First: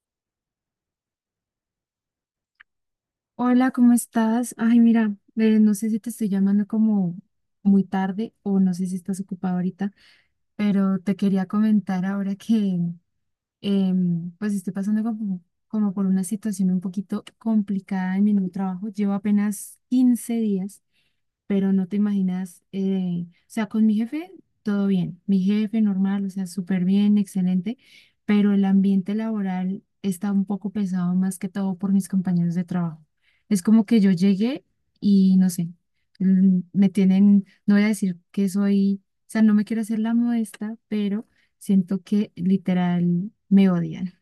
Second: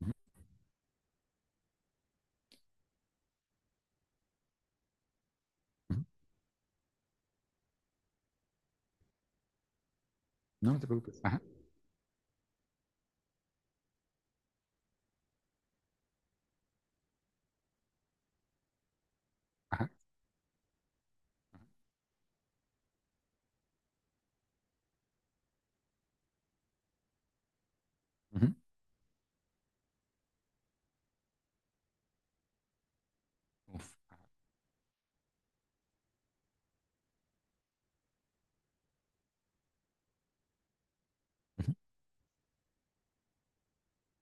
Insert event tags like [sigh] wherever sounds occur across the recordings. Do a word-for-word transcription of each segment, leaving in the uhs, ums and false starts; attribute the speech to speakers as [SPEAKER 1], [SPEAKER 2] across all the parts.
[SPEAKER 1] Ujú,
[SPEAKER 2] Hola, ¿cómo estás? Ay, mira, eh, no sé si
[SPEAKER 1] ujú.
[SPEAKER 2] te estoy llamando como muy tarde o no sé si estás ocupada ahorita,
[SPEAKER 1] No, no te
[SPEAKER 2] pero te
[SPEAKER 1] preocupes. Ajá,
[SPEAKER 2] quería comentar ahora que em, pues estoy pasando como, como por una situación un poquito complicada en mi nuevo trabajo. Llevo apenas
[SPEAKER 1] ajá.
[SPEAKER 2] quince días, pero no te imaginas, eh, o sea, con mi jefe todo bien, mi jefe normal, o sea, súper bien, excelente,
[SPEAKER 1] Ujú,
[SPEAKER 2] pero el ambiente laboral está un poco pesado más que todo por mis compañeros de trabajo. Es como
[SPEAKER 1] uf,
[SPEAKER 2] que yo llegué y no sé, mm, me tienen, no voy a decir que soy, o sea, no me quiero hacer la modesta, pero
[SPEAKER 1] ujú.
[SPEAKER 2] siento que literal me odian,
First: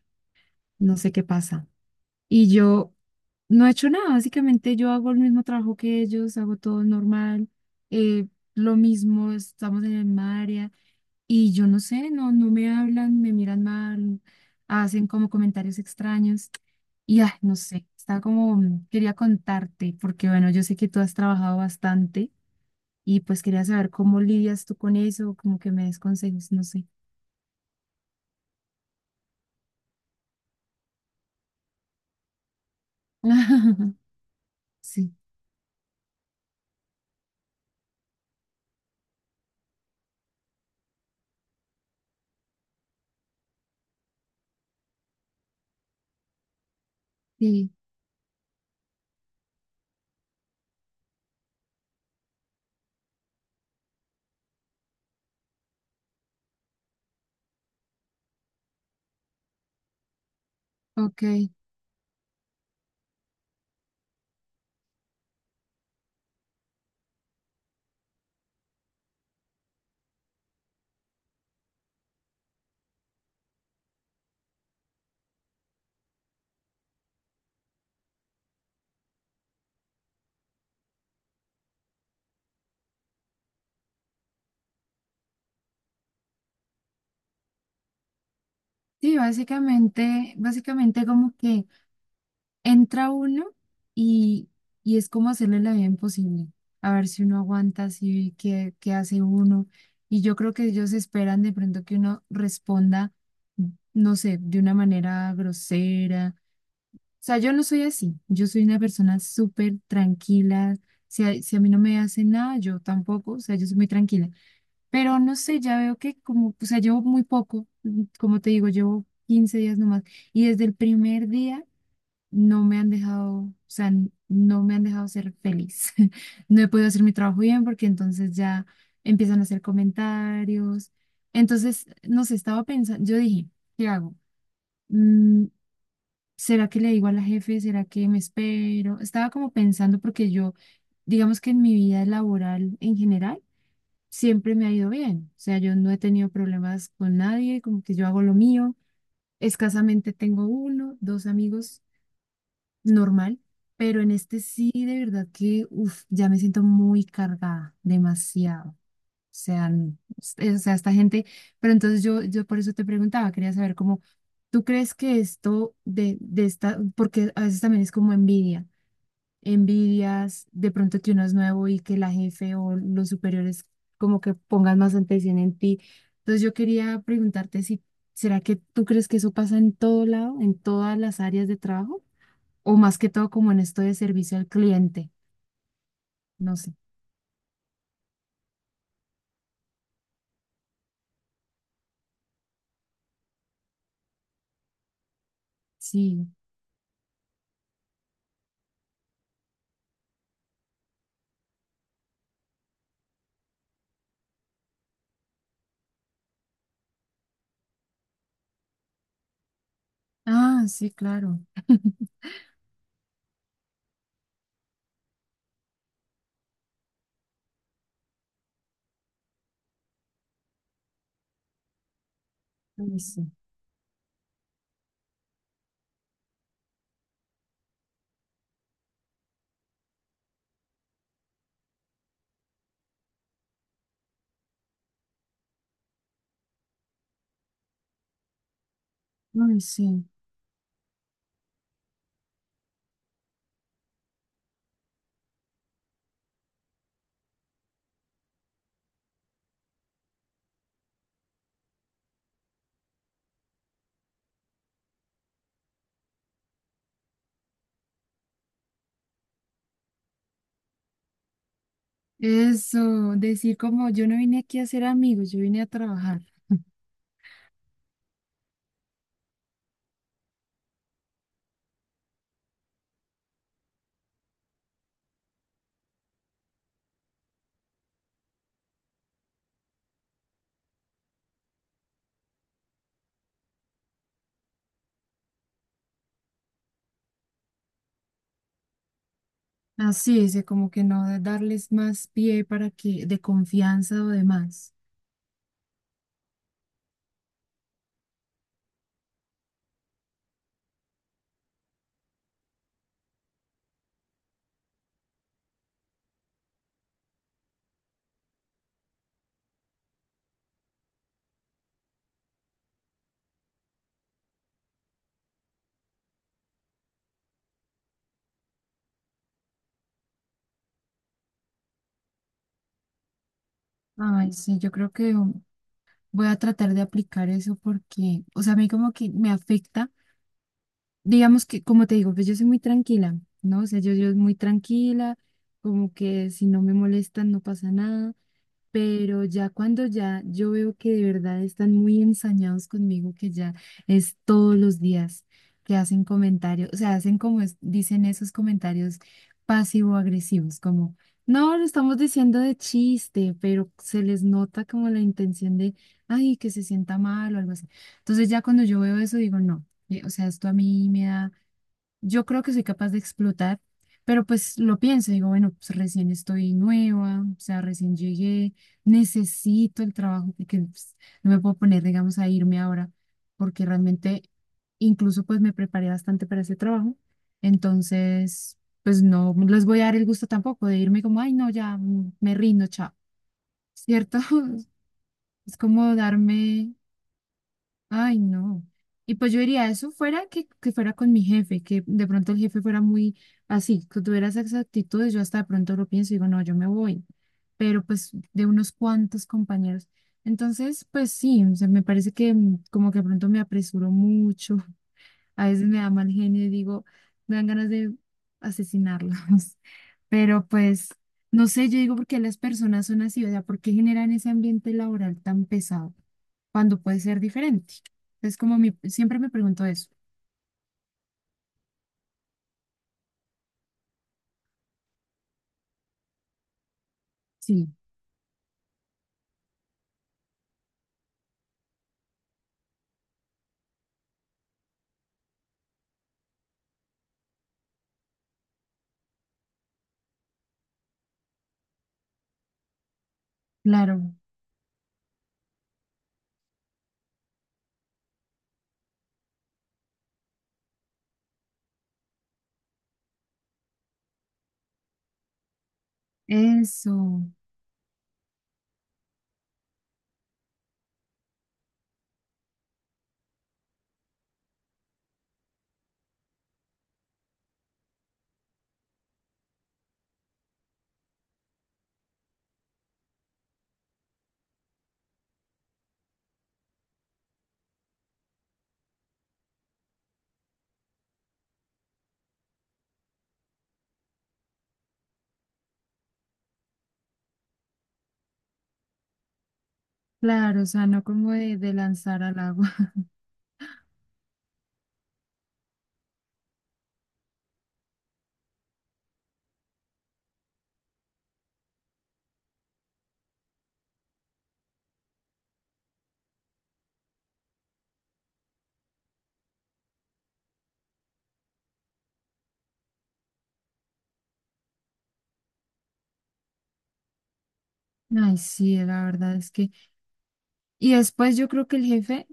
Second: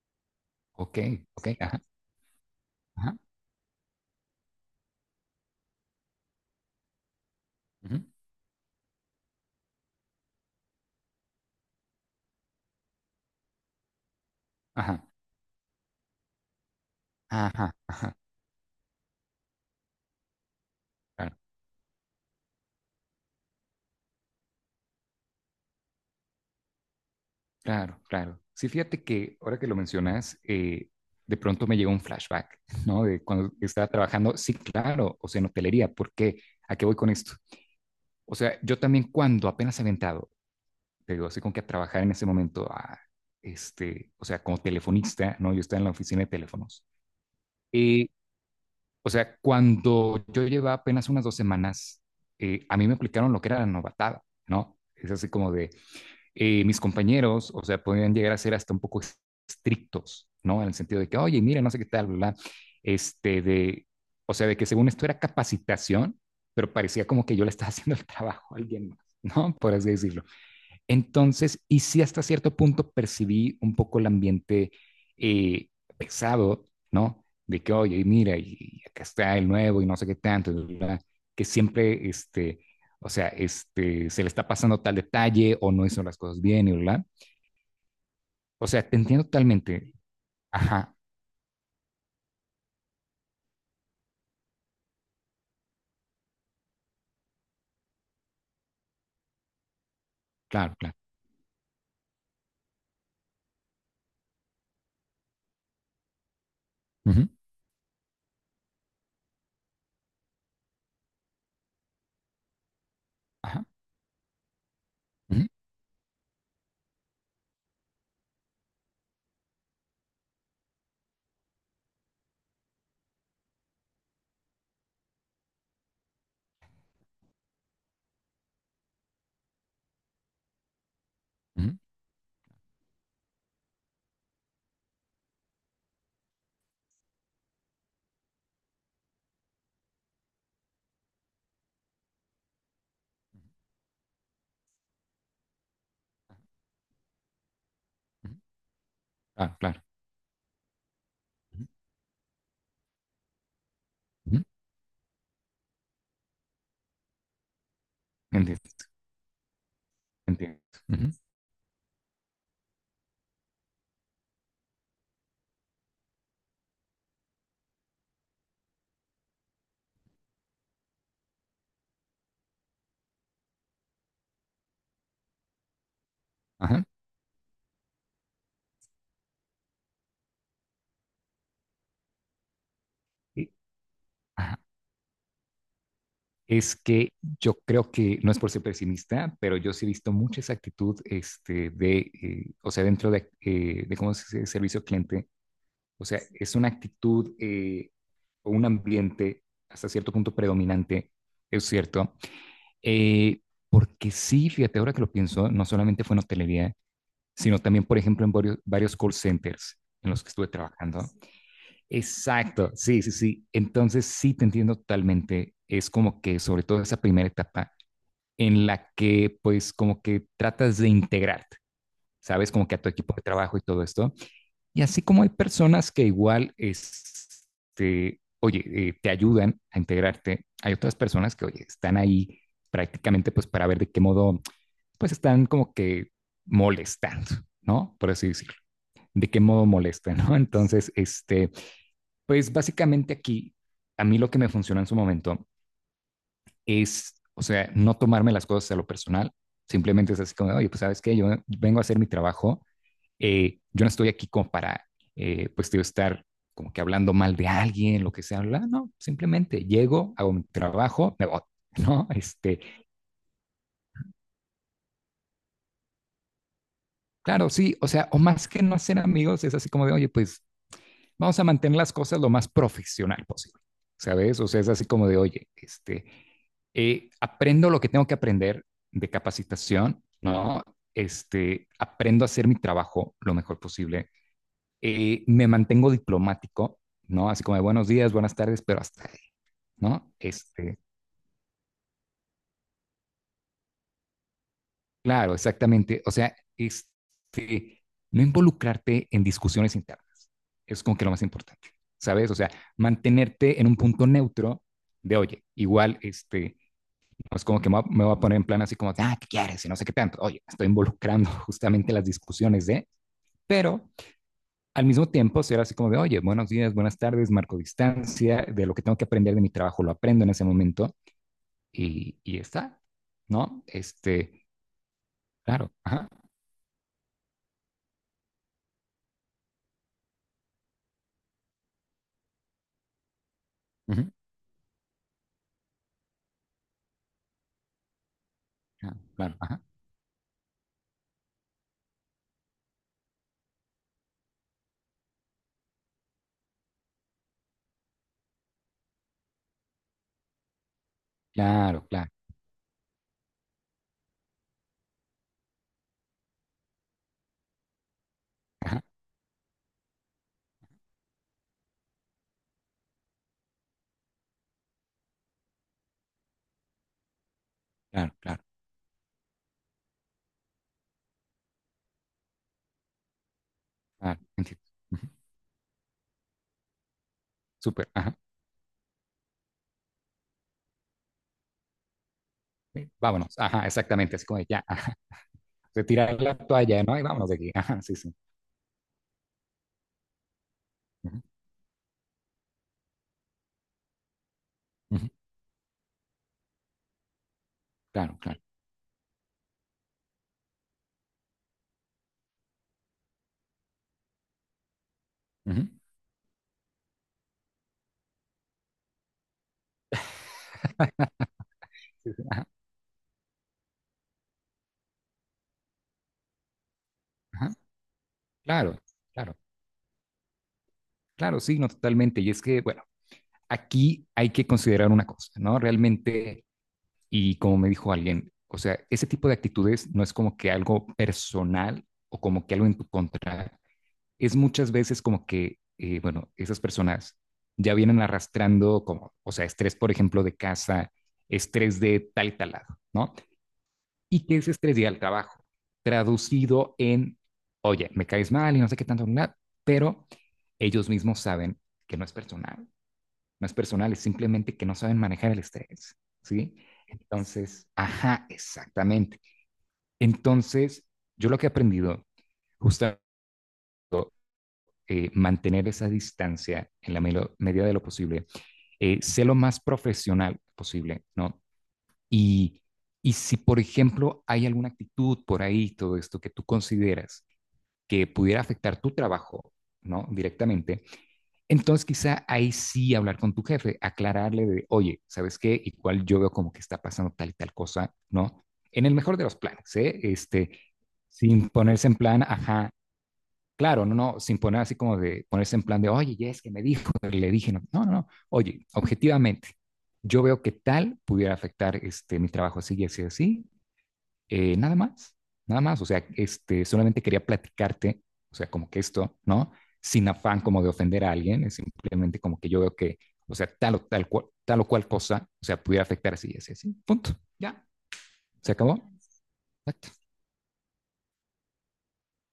[SPEAKER 2] no
[SPEAKER 1] Ok,
[SPEAKER 2] sé qué
[SPEAKER 1] ok,
[SPEAKER 2] pasa.
[SPEAKER 1] ajá,
[SPEAKER 2] Y yo
[SPEAKER 1] ajá,
[SPEAKER 2] no he hecho nada, básicamente yo hago el mismo trabajo que ellos, hago todo normal,
[SPEAKER 1] ujú,
[SPEAKER 2] eh, lo mismo, estamos en el misma área y yo no sé, no, no me hablan, me miran mal,
[SPEAKER 1] ajá,
[SPEAKER 2] hacen como comentarios extraños y ay, no
[SPEAKER 1] ajá.
[SPEAKER 2] sé, estaba como, mm, quería contarte, porque bueno, yo sé que tú has
[SPEAKER 1] Claro,
[SPEAKER 2] trabajado bastante y pues quería saber cómo lidias tú con eso, como que me des consejos, no sé.
[SPEAKER 1] claro, claro. Sí, fíjate que ahora que lo mencionas, eh, de pronto me llegó un flashback, ¿no? De cuando estaba
[SPEAKER 2] [laughs]
[SPEAKER 1] trabajando, sí,
[SPEAKER 2] Sí,
[SPEAKER 1] claro, o sea, en hotelería, ¿por qué? ¿A qué voy con esto? O sea, yo también cuando apenas he aventado, te digo, así como que a trabajar en ese momento, a, este, o sea, como telefonista, ¿no? Yo estaba en la oficina de teléfonos.
[SPEAKER 2] sí,
[SPEAKER 1] eh, O sea, cuando yo llevaba apenas unas dos semanas, eh, a mí me aplicaron lo que era la novatada, ¿no? Es así como de eh, mis compañeros, o sea, podían llegar a ser hasta un poco estrictos, ¿no? En el sentido de que, oye,
[SPEAKER 2] ok.
[SPEAKER 1] mira, no sé qué tal, bla, bla. Este, de, o sea, de que según esto era capacitación, pero parecía como que yo le estaba [laughs] haciendo el trabajo a alguien más, ¿no? Por así decirlo. Entonces, y sí hasta cierto punto percibí un poco el ambiente eh, pesado, ¿no? De que, oye, y mira, y acá está el nuevo y no sé qué tanto, bla, que siempre, este, o sea, este, se le está pasando tal detalle o no hizo las cosas bien y o sea, te
[SPEAKER 2] Sí,
[SPEAKER 1] entiendo totalmente.
[SPEAKER 2] básicamente,
[SPEAKER 1] Ajá,
[SPEAKER 2] básicamente como que entra uno y, y es como hacerle la vida imposible, a ver si uno aguanta, si qué, qué hace uno. Y yo creo que
[SPEAKER 1] claro,
[SPEAKER 2] ellos
[SPEAKER 1] claro.
[SPEAKER 2] esperan de pronto que uno responda, no sé, de una manera grosera. O
[SPEAKER 1] Ujú,
[SPEAKER 2] sea, yo no soy así, yo soy una persona súper tranquila. Si a, si a mí no me hace nada, yo tampoco, o sea,
[SPEAKER 1] ajá,
[SPEAKER 2] yo soy muy tranquila. Pero no
[SPEAKER 1] ujú,
[SPEAKER 2] sé, ya veo que como, o sea, llevo muy poco, como te digo, llevo quince días nomás. Y desde el primer día no me han dejado, o sea, n- no me han dejado ser feliz. [laughs] No he podido hacer mi trabajo bien porque entonces ya empiezan a hacer comentarios.
[SPEAKER 1] ujú,
[SPEAKER 2] Entonces, no sé, estaba pensando, yo dije, ¿qué hago? Mm, ¿será que le digo a la jefe? ¿Será que me espero? Estaba como pensando porque yo, digamos que en mi vida laboral en general, siempre me ha ido bien. O sea, yo no he tenido problemas con nadie, como que yo hago lo
[SPEAKER 1] ujú,
[SPEAKER 2] mío.
[SPEAKER 1] claro, claro.
[SPEAKER 2] Escasamente tengo uno, dos
[SPEAKER 1] Ujú,
[SPEAKER 2] amigos normal, pero en este
[SPEAKER 1] ujú,
[SPEAKER 2] sí, de verdad que, uf, ya me siento muy cargada,
[SPEAKER 1] entiendo,
[SPEAKER 2] demasiado. O sea, n- es- o
[SPEAKER 1] entiendo.
[SPEAKER 2] sea, esta
[SPEAKER 1] Ujú,
[SPEAKER 2] gente, pero entonces yo, yo por eso te preguntaba, quería saber cómo, ¿tú crees que esto de, de esta, porque a veces también es como envidia, envidias de pronto que uno es nuevo y que la jefe o los superiores como que pongan más atención en ti? Entonces yo
[SPEAKER 1] ajá,
[SPEAKER 2] quería preguntarte si, ¿será que tú crees que eso pasa en todo lado, en todas las áreas de trabajo? O más que todo
[SPEAKER 1] y-
[SPEAKER 2] como en esto de servicio al
[SPEAKER 1] ajá.
[SPEAKER 2] cliente, no sé.
[SPEAKER 1] Es que yo creo que, no es por ser pesimista, pero yo sí he visto mucha esa actitud este, de, eh, o sea, dentro de, eh, de cómo se dice servicio cliente, o sea,
[SPEAKER 2] Sí.
[SPEAKER 1] es una actitud eh, o un ambiente hasta cierto punto predominante, es cierto, eh, porque sí, fíjate, ahora que lo pienso, no solamente fue en hotelería, sino también, por ejemplo, en varios, varios call centers en los que estuve
[SPEAKER 2] Ah, sí,
[SPEAKER 1] trabajando.
[SPEAKER 2] claro.
[SPEAKER 1] Exacto, sí, sí, sí. Entonces sí te entiendo totalmente. Es como que sobre todo esa primera etapa en la que pues como que tratas de integrarte, ¿sabes? Como que a tu
[SPEAKER 2] Ay,
[SPEAKER 1] equipo de
[SPEAKER 2] sí.
[SPEAKER 1] trabajo y todo esto. Y así como hay personas que igual, este, oye, eh, te ayudan a integrarte, hay otras personas que, oye, están ahí prácticamente pues para ver de qué modo, pues están como que molestando, ¿no? Por así decirlo. De qué
[SPEAKER 2] Ay,
[SPEAKER 1] modo
[SPEAKER 2] sí.
[SPEAKER 1] molestan, ¿no? Entonces, este, pues básicamente aquí, a mí lo que me funcionó en su momento es, o sea, no tomarme las cosas a lo personal, simplemente es así como, oye, pues sabes qué, yo vengo a hacer mi trabajo, eh, yo no estoy aquí como para, eh, pues, tío, estar como que hablando mal de alguien, lo que sea, bla, no, simplemente llego, hago mi trabajo, me voy, [laughs] ¿no? Este,
[SPEAKER 2] Eso, decir como yo no vine aquí a ser amigos, yo vine a trabajar.
[SPEAKER 1] claro, sí, o sea, o más que no ser amigos, es así como de, oye, pues, vamos a mantener las cosas lo más profesional posible, ¿sabes? O sea, es así como de, oye, este, eh, aprendo lo que tengo que aprender de capacitación, ¿no? Este, aprendo a hacer mi trabajo lo mejor posible, eh, me mantengo diplomático, ¿no? Así como de buenos días, buenas tardes, pero hasta ahí, ¿no?
[SPEAKER 2] Así es, como
[SPEAKER 1] Este,
[SPEAKER 2] que no de- darles más pie para que, de confianza o demás.
[SPEAKER 1] claro, exactamente. O sea, este, no involucrarte en discusiones internas. Es como que lo más importante, ¿sabes? O sea, mantenerte en un punto neutro de, oye, igual, este, no es como que me va- me voy a poner en plan así como, ah, ¿qué quieres? Y no sé qué tanto. Oye, me estoy involucrando [laughs] justamente en las discusiones de, pero al mismo tiempo ser así como de, oye, buenos días, buenas tardes, marco distancia, de lo que tengo que aprender de mi trabajo lo aprendo en ese momento y, y está, ¿no?
[SPEAKER 2] Ay,
[SPEAKER 1] Este,
[SPEAKER 2] sí, yo creo que um,
[SPEAKER 1] claro, ajá.
[SPEAKER 2] voy a tratar de aplicar eso porque, o sea, a mí como que me afecta, digamos que, como te digo, pues yo soy muy tranquila, ¿no? O sea, yo,
[SPEAKER 1] Ujú.
[SPEAKER 2] yo muy tranquila, como que si no me molestan no pasa nada.
[SPEAKER 1] Claro,
[SPEAKER 2] Pero
[SPEAKER 1] claro,
[SPEAKER 2] ya
[SPEAKER 1] ajá.
[SPEAKER 2] cuando ya yo veo que de verdad están muy ensañados conmigo, que ya es todos los días que hacen comentarios, o sea, hacen como es- dicen esos comentarios pasivo-agresivos, como, no, lo
[SPEAKER 1] Claro,
[SPEAKER 2] estamos
[SPEAKER 1] claro,
[SPEAKER 2] diciendo de chiste, pero se les nota como la intención de, ay, que se sienta mal o algo así. Entonces ya cuando yo
[SPEAKER 1] ajá.
[SPEAKER 2] veo eso digo, no, eh, o sea, esto a mí me da, yo creo que soy capaz de explotar, pero pues lo pienso, digo, bueno, pues recién estoy nueva, o sea, recién
[SPEAKER 1] Claro, claro,
[SPEAKER 2] llegué, necesito el trabajo porque pues, no me puedo poner, digamos, a irme ahora, porque
[SPEAKER 1] claro,
[SPEAKER 2] realmente
[SPEAKER 1] entiendo. Ujú.
[SPEAKER 2] incluso pues me preparé bastante para ese trabajo,
[SPEAKER 1] Súper, ajá.
[SPEAKER 2] entonces pues no les voy a dar el gusto tampoco de irme como, ay, no, ya mm, me rindo,
[SPEAKER 1] Sí,
[SPEAKER 2] chao,
[SPEAKER 1] vámonos, ajá, exactamente,
[SPEAKER 2] ¿cierto?
[SPEAKER 1] así como de ya,
[SPEAKER 2] [laughs]
[SPEAKER 1] ajá.
[SPEAKER 2] Es como
[SPEAKER 1] Retirar la
[SPEAKER 2] darme.
[SPEAKER 1] toalla, ¿no? Y vámonos de aquí, ajá, sí, sí.
[SPEAKER 2] Ay, no. Y pues yo diría, eso fuera que, que fuera con
[SPEAKER 1] Ujú,
[SPEAKER 2] mi jefe, que de pronto el jefe fuera muy así, que tuviera esas
[SPEAKER 1] ujú.
[SPEAKER 2] actitudes, yo hasta de pronto lo pienso y digo, no, yo me voy. Pero pues
[SPEAKER 1] Claro, claro.
[SPEAKER 2] de unos cuantos compañeros. Entonces, pues sí, o sea, me parece que mm, como que de pronto me apresuro mucho, a veces
[SPEAKER 1] Ujú.
[SPEAKER 2] me da mal genio y digo, me dan ganas de asesinarlos. [laughs] Pero pues,
[SPEAKER 1] [laughs]
[SPEAKER 2] no sé, yo digo por
[SPEAKER 1] Sí,
[SPEAKER 2] qué
[SPEAKER 1] sí,
[SPEAKER 2] las
[SPEAKER 1] ajá,
[SPEAKER 2] personas son así, o sea, por qué generan ese ambiente laboral tan pesado cuando puede ser
[SPEAKER 1] ajá.
[SPEAKER 2] diferente. Es como mi,
[SPEAKER 1] Claro,
[SPEAKER 2] siempre me
[SPEAKER 1] claro,
[SPEAKER 2] pregunto eso.
[SPEAKER 1] claro, sí, no, totalmente. Y es que, bueno, aquí hay que considerar una cosa, ¿no? Realmente, y como
[SPEAKER 2] Sí,
[SPEAKER 1] me dijo alguien, o sea, ese tipo de actitudes no es como que algo personal o como que algo en tu contra, es muchas veces como que, eh, bueno, esas personas ya vienen arrastrando como, o sea, estrés, por ejemplo, de casa, estrés de tal y tal lado, ¿no?
[SPEAKER 2] claro,
[SPEAKER 1] Y que ese estrés llega al trabajo, traducido en, oye, me caes mal y no sé qué tanto, nada, pero ellos mismos saben que no es personal, no es personal, es simplemente que no saben manejar el estrés, ¿sí?
[SPEAKER 2] eso,
[SPEAKER 1] Entonces, ajá, exactamente. Entonces, yo lo que he aprendido, justamente eh, mantener esa distancia en la me- medida de lo posible, eh, sé lo más profesional posible, ¿no? Y, y si, por ejemplo, hay alguna actitud por ahí, todo esto que tú consideras que pudiera afectar tu trabajo, ¿no? Directamente, entonces quizá ahí sí hablar con tu jefe, aclararle de, oye, ¿sabes qué? Igual yo veo como que está pasando tal y tal cosa, ¿no? En el mejor de los planes, ¿eh? Este,
[SPEAKER 2] claro, o sea, no como
[SPEAKER 1] sin
[SPEAKER 2] de, de
[SPEAKER 1] ponerse en plan,
[SPEAKER 2] lanzar al
[SPEAKER 1] ajá,
[SPEAKER 2] agua. [laughs]
[SPEAKER 1] claro, no, no, sin poner así como de ponerse en plan de, oye, ya es que me dijo, pero le dije, no, no, no, no. Oye, objetivamente, yo veo que tal pudiera afectar este, mi trabajo así y así, así, eh, nada más, nada más, o sea, este, solamente quería platicarte, o sea, como que esto, ¿no? Sin afán como de ofender a alguien, es simplemente como que yo veo que, o sea, tal o tal, cual, tal o cual cosa, o sea, pudiera afectar así y así, así, punto, ya,
[SPEAKER 2] Ay,
[SPEAKER 1] se
[SPEAKER 2] sí,
[SPEAKER 1] acabó,
[SPEAKER 2] la verdad es que.
[SPEAKER 1] exacto.
[SPEAKER 2] Y después yo creo que el jefe,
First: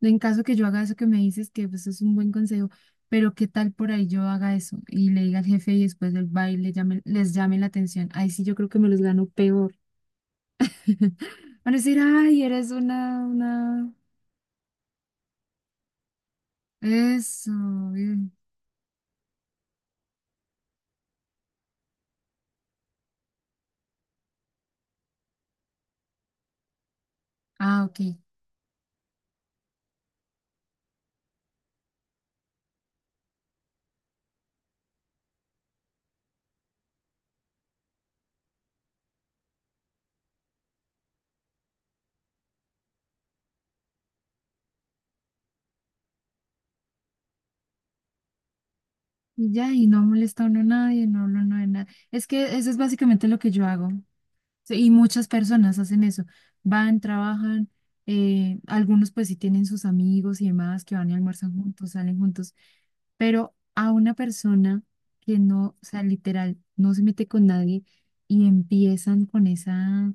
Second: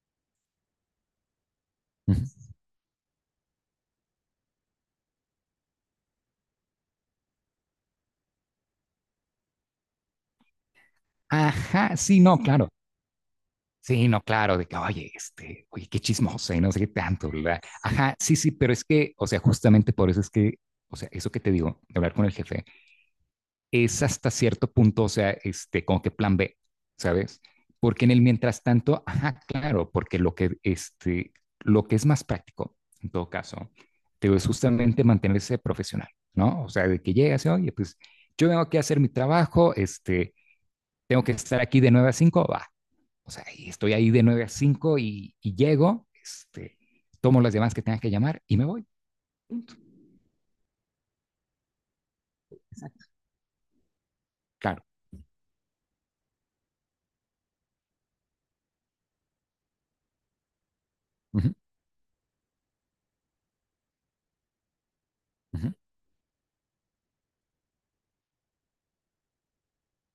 [SPEAKER 2] en caso que yo haga eso que me dices, que pues es un buen
[SPEAKER 1] Ujú.
[SPEAKER 2] consejo, pero ¿qué tal por ahí yo haga eso y le diga al jefe y después del baile llame, les llame la atención? Ahí sí yo creo que me los gano peor. [laughs] Van a
[SPEAKER 1] Ajá,
[SPEAKER 2] decir,
[SPEAKER 1] sí, no,
[SPEAKER 2] ay,
[SPEAKER 1] claro,
[SPEAKER 2] eres una, una...
[SPEAKER 1] sí, no, claro, de que, oye, este, oye, qué chismosa y no sé qué tanto,
[SPEAKER 2] Eso,
[SPEAKER 1] ¿verdad? Ajá,
[SPEAKER 2] bien.
[SPEAKER 1] sí, sí, pero es que, o sea, justamente por eso es que, o sea, eso que te digo, de hablar con el jefe, es hasta cierto punto, o sea, este, como que plan B, ¿sabes?
[SPEAKER 2] Ah, ok.
[SPEAKER 1] Porque en el mientras tanto, ajá, claro, porque lo que, este, lo que es más práctico, en todo caso, te digo, es justamente mantenerse profesional, ¿no? O sea, de que llegas y, oye, pues, yo vengo aquí a hacer mi trabajo, este, tengo que estar aquí de nueve a cinco, va, o sea, y estoy ahí de nueve a cinco y, y llego, este, tomo las llamadas que tenga que llamar y me voy.
[SPEAKER 2] Y ya, y no molesta a uno a nadie, no, no, no, nada. Es que eso es básicamente lo que yo hago. Sí,
[SPEAKER 1] Claro.
[SPEAKER 2] y muchas personas hacen eso. Van, trabajan, eh, algunos pues sí tienen sus amigos y demás que van y
[SPEAKER 1] Ujú,
[SPEAKER 2] almuerzan juntos, salen juntos, pero a una persona que
[SPEAKER 1] ujú,
[SPEAKER 2] no, o sea, literal, no se mete con nadie y empiezan con esa,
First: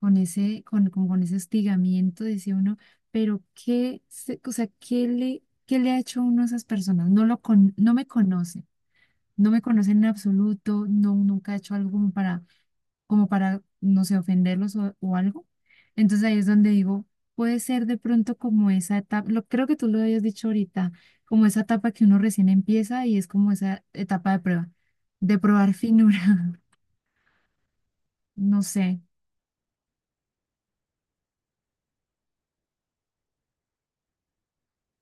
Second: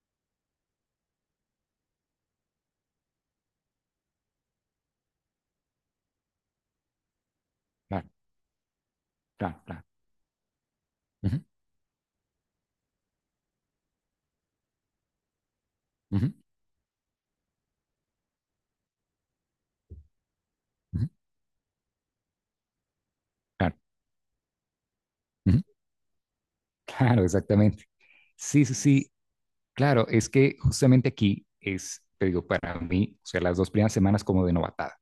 [SPEAKER 2] con ese, con, con, con ese hostigamiento, decía uno, pero qué, se- o sea, qué le, qué le ha hecho uno a esas personas. No lo con, no me
[SPEAKER 1] claro,
[SPEAKER 2] conoce, no
[SPEAKER 1] claro,
[SPEAKER 2] me
[SPEAKER 1] claro.
[SPEAKER 2] conocen en absoluto, no,
[SPEAKER 1] Ujú,
[SPEAKER 2] nunca ha hecho algo como para, como para, no sé, ofenderlos o, o algo. Entonces
[SPEAKER 1] ujú,
[SPEAKER 2] ahí es donde digo, puede ser de pronto como esa etapa, lo, creo que tú lo habías dicho ahorita,
[SPEAKER 1] ujú,
[SPEAKER 2] como esa etapa que uno recién empieza y es como
[SPEAKER 1] claro,
[SPEAKER 2] esa etapa de prueba, de
[SPEAKER 1] ujú,
[SPEAKER 2] probar finura,
[SPEAKER 1] claro, exactamente.
[SPEAKER 2] [laughs] no
[SPEAKER 1] Sí, sí,
[SPEAKER 2] sé.
[SPEAKER 1] sí. Claro, es que justamente aquí es, te digo, para mí, o sea, las dos primeras semanas como de novatada,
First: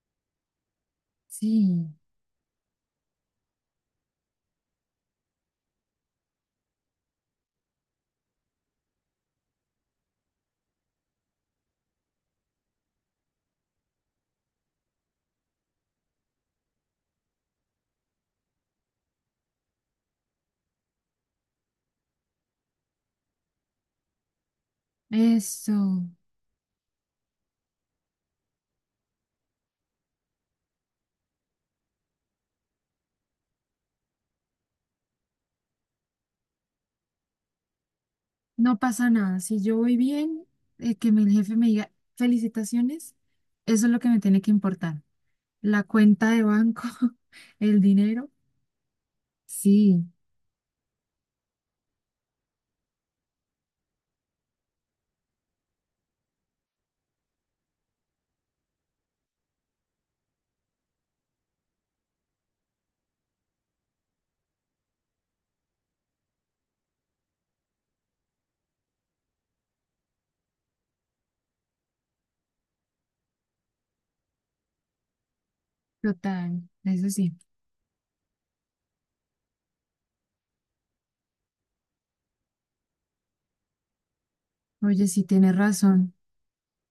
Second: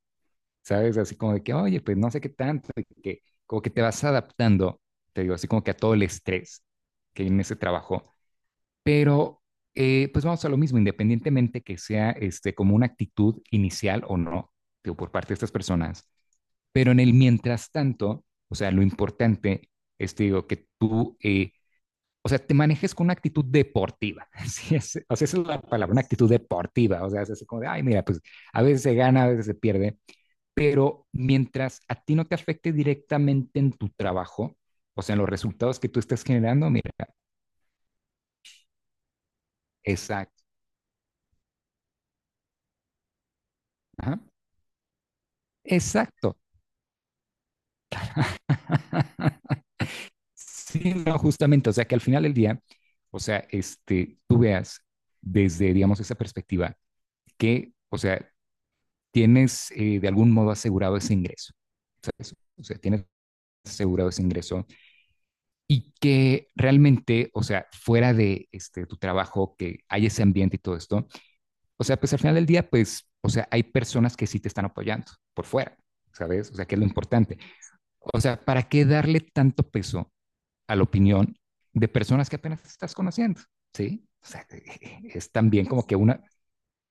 [SPEAKER 1] ¿sabes? Así como de que, oye,
[SPEAKER 2] Sí,
[SPEAKER 1] pues no sé qué tanto, y que como que te vas adaptando, te digo, así como que a todo el estrés que hay en ese trabajo. Pero eh, pues vamos a lo mismo, independientemente que sea este, como una actitud inicial o no, digo, por parte de estas personas, pero en el mientras tanto, o sea, lo importante es, te digo, que tú, eh, o sea, te manejes con una actitud deportiva, [laughs] sí, es, o sea, esa es la palabra, una
[SPEAKER 2] eso,
[SPEAKER 1] actitud deportiva, o sea, es así como de, ay, mira, pues a veces se gana, a veces se pierde, pero mientras a ti no te afecte directamente en tu trabajo, o sea, en los resultados que tú estás generando, mira,
[SPEAKER 2] no pasa nada. Si yo voy
[SPEAKER 1] exacto,
[SPEAKER 2] bien, eh, que mi jefe me diga felicitaciones, eso es lo que me
[SPEAKER 1] ajá,
[SPEAKER 2] tiene que importar. La cuenta
[SPEAKER 1] exacto.
[SPEAKER 2] de banco, [laughs] el dinero, sí,
[SPEAKER 1] Sí, no, justamente, o sea que al final del día, o sea, este, tú veas desde, digamos, esa perspectiva que, o sea, tienes eh, de algún modo asegurado ese ingreso, ¿sabes? O sea, tienes asegurado ese ingreso y que realmente, o sea, fuera de este, tu trabajo, que hay ese ambiente y todo esto, o sea, pues al final del día, pues, o sea, hay personas que sí te están apoyando por fuera, ¿sabes? O sea,
[SPEAKER 2] total,
[SPEAKER 1] que es lo
[SPEAKER 2] eso sí.
[SPEAKER 1] importante. O sea, ¿para qué darle tanto peso a la opinión de personas que apenas estás conociendo, ¿sí? O sea, [laughs]
[SPEAKER 2] Oye, sí,
[SPEAKER 1] es
[SPEAKER 2] tienes
[SPEAKER 1] también como que
[SPEAKER 2] razón.
[SPEAKER 1] una,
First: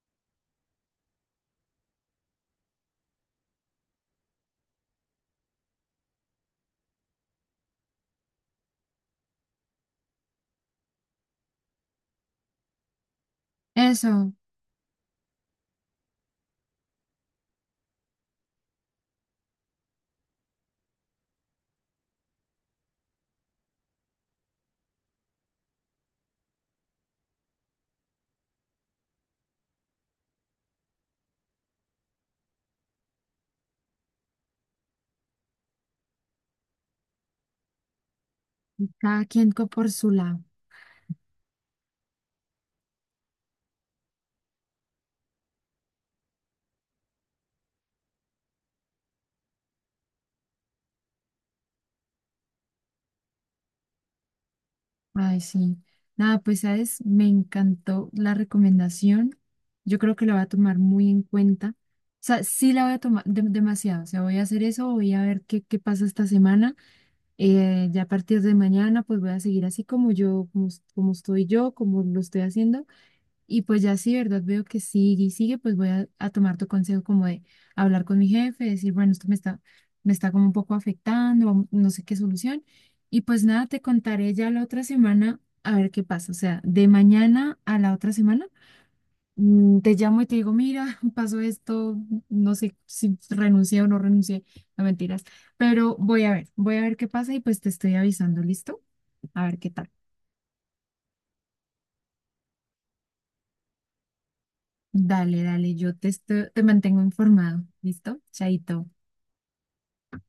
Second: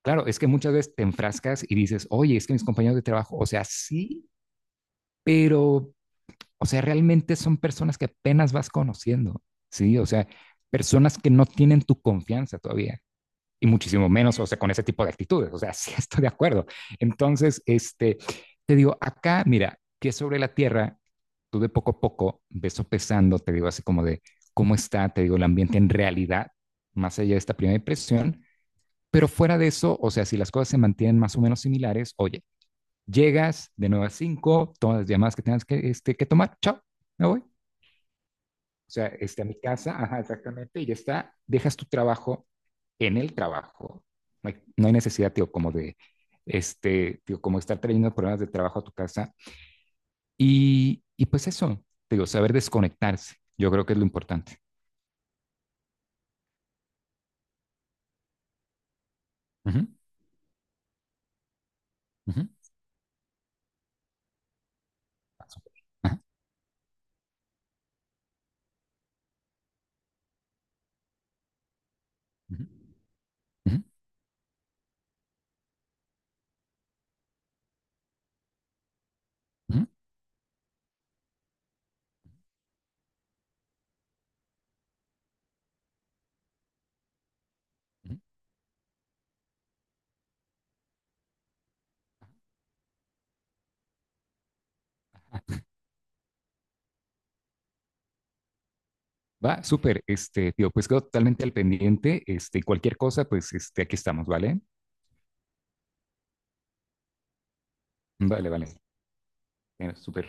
[SPEAKER 1] claro, es que muchas veces te enfrascas y dices, oye, es que mis compañeros de trabajo, o sea, sí, pero, o sea, realmente son personas que apenas vas conociendo, ¿sí? O sea, personas que no tienen tu confianza todavía y muchísimo
[SPEAKER 2] Eso,
[SPEAKER 1] menos, o sea, con ese tipo de actitudes, o sea, [laughs] sí estoy de acuerdo. Entonces, este, te digo, acá, mira, que sobre la tierra tú de poco a poco ves sopesando, te digo así como de cómo está, te digo, el ambiente en realidad, más allá de esta primera impresión, pero fuera de eso, o sea, si las cosas se mantienen más o menos similares, oye, llegas de nueve a cinco todas las llamadas que tengas que, este, que tomar, chao, me voy. O sea,
[SPEAKER 2] cada
[SPEAKER 1] este, a
[SPEAKER 2] quien
[SPEAKER 1] mi
[SPEAKER 2] co- por
[SPEAKER 1] casa,
[SPEAKER 2] su
[SPEAKER 1] ajá,
[SPEAKER 2] lado.
[SPEAKER 1] exactamente, y ya está, dejas tu trabajo en el trabajo. No hay, no hay necesidad, tío, como de, este, tío, como estar trayendo problemas de trabajo a tu casa y, y pues eso, digo, saber desconectarse, yo creo que es lo importante.
[SPEAKER 2] Ay, sí. Nada, pues, ¿sabes? Me encantó la recomendación.
[SPEAKER 1] Ujú,
[SPEAKER 2] Yo creo que la voy a tomar muy en cuenta. O sea,
[SPEAKER 1] ujú.
[SPEAKER 2] sí la voy a tomar de- demasiado. O sea, voy a hacer eso, voy a ver
[SPEAKER 1] Ah,
[SPEAKER 2] qué,
[SPEAKER 1] súper.
[SPEAKER 2] qué pasa
[SPEAKER 1] Ajá,
[SPEAKER 2] esta semana. Eh, ya a partir de mañana, pues voy a seguir así como yo, como, como estoy yo, como lo estoy
[SPEAKER 1] ujú,
[SPEAKER 2] haciendo. Y
[SPEAKER 1] ujú,
[SPEAKER 2] pues ya sí, ¿verdad? Veo que sigue y sigue, pues voy a, a tomar tu consejo como de hablar con mi jefe, decir, bueno, esto me está,
[SPEAKER 1] ujú,
[SPEAKER 2] me está como un poco afectando, vamos- no sé qué solución. Y pues nada, te contaré ya la otra semana a ver qué pasa. O sea, de mañana a la otra
[SPEAKER 1] ujú.
[SPEAKER 2] semana, mm, te llamo y te digo, mira, [laughs] pasó esto, no sé si renuncié o no renuncié, no mentiras, pero voy a ver, voy a ver qué pasa y pues te estoy avisando, ¿listo? A ver
[SPEAKER 1] Va,
[SPEAKER 2] qué tal.
[SPEAKER 1] súper, este, tío, pues quedo totalmente al pendiente, este, y cualquier cosa, pues, este, aquí estamos, ¿vale?
[SPEAKER 2] Dale, dale, yo te, estoy- te mantengo informado, ¿listo?
[SPEAKER 1] Vale, vale,
[SPEAKER 2] Chaito.
[SPEAKER 1] eh, súper.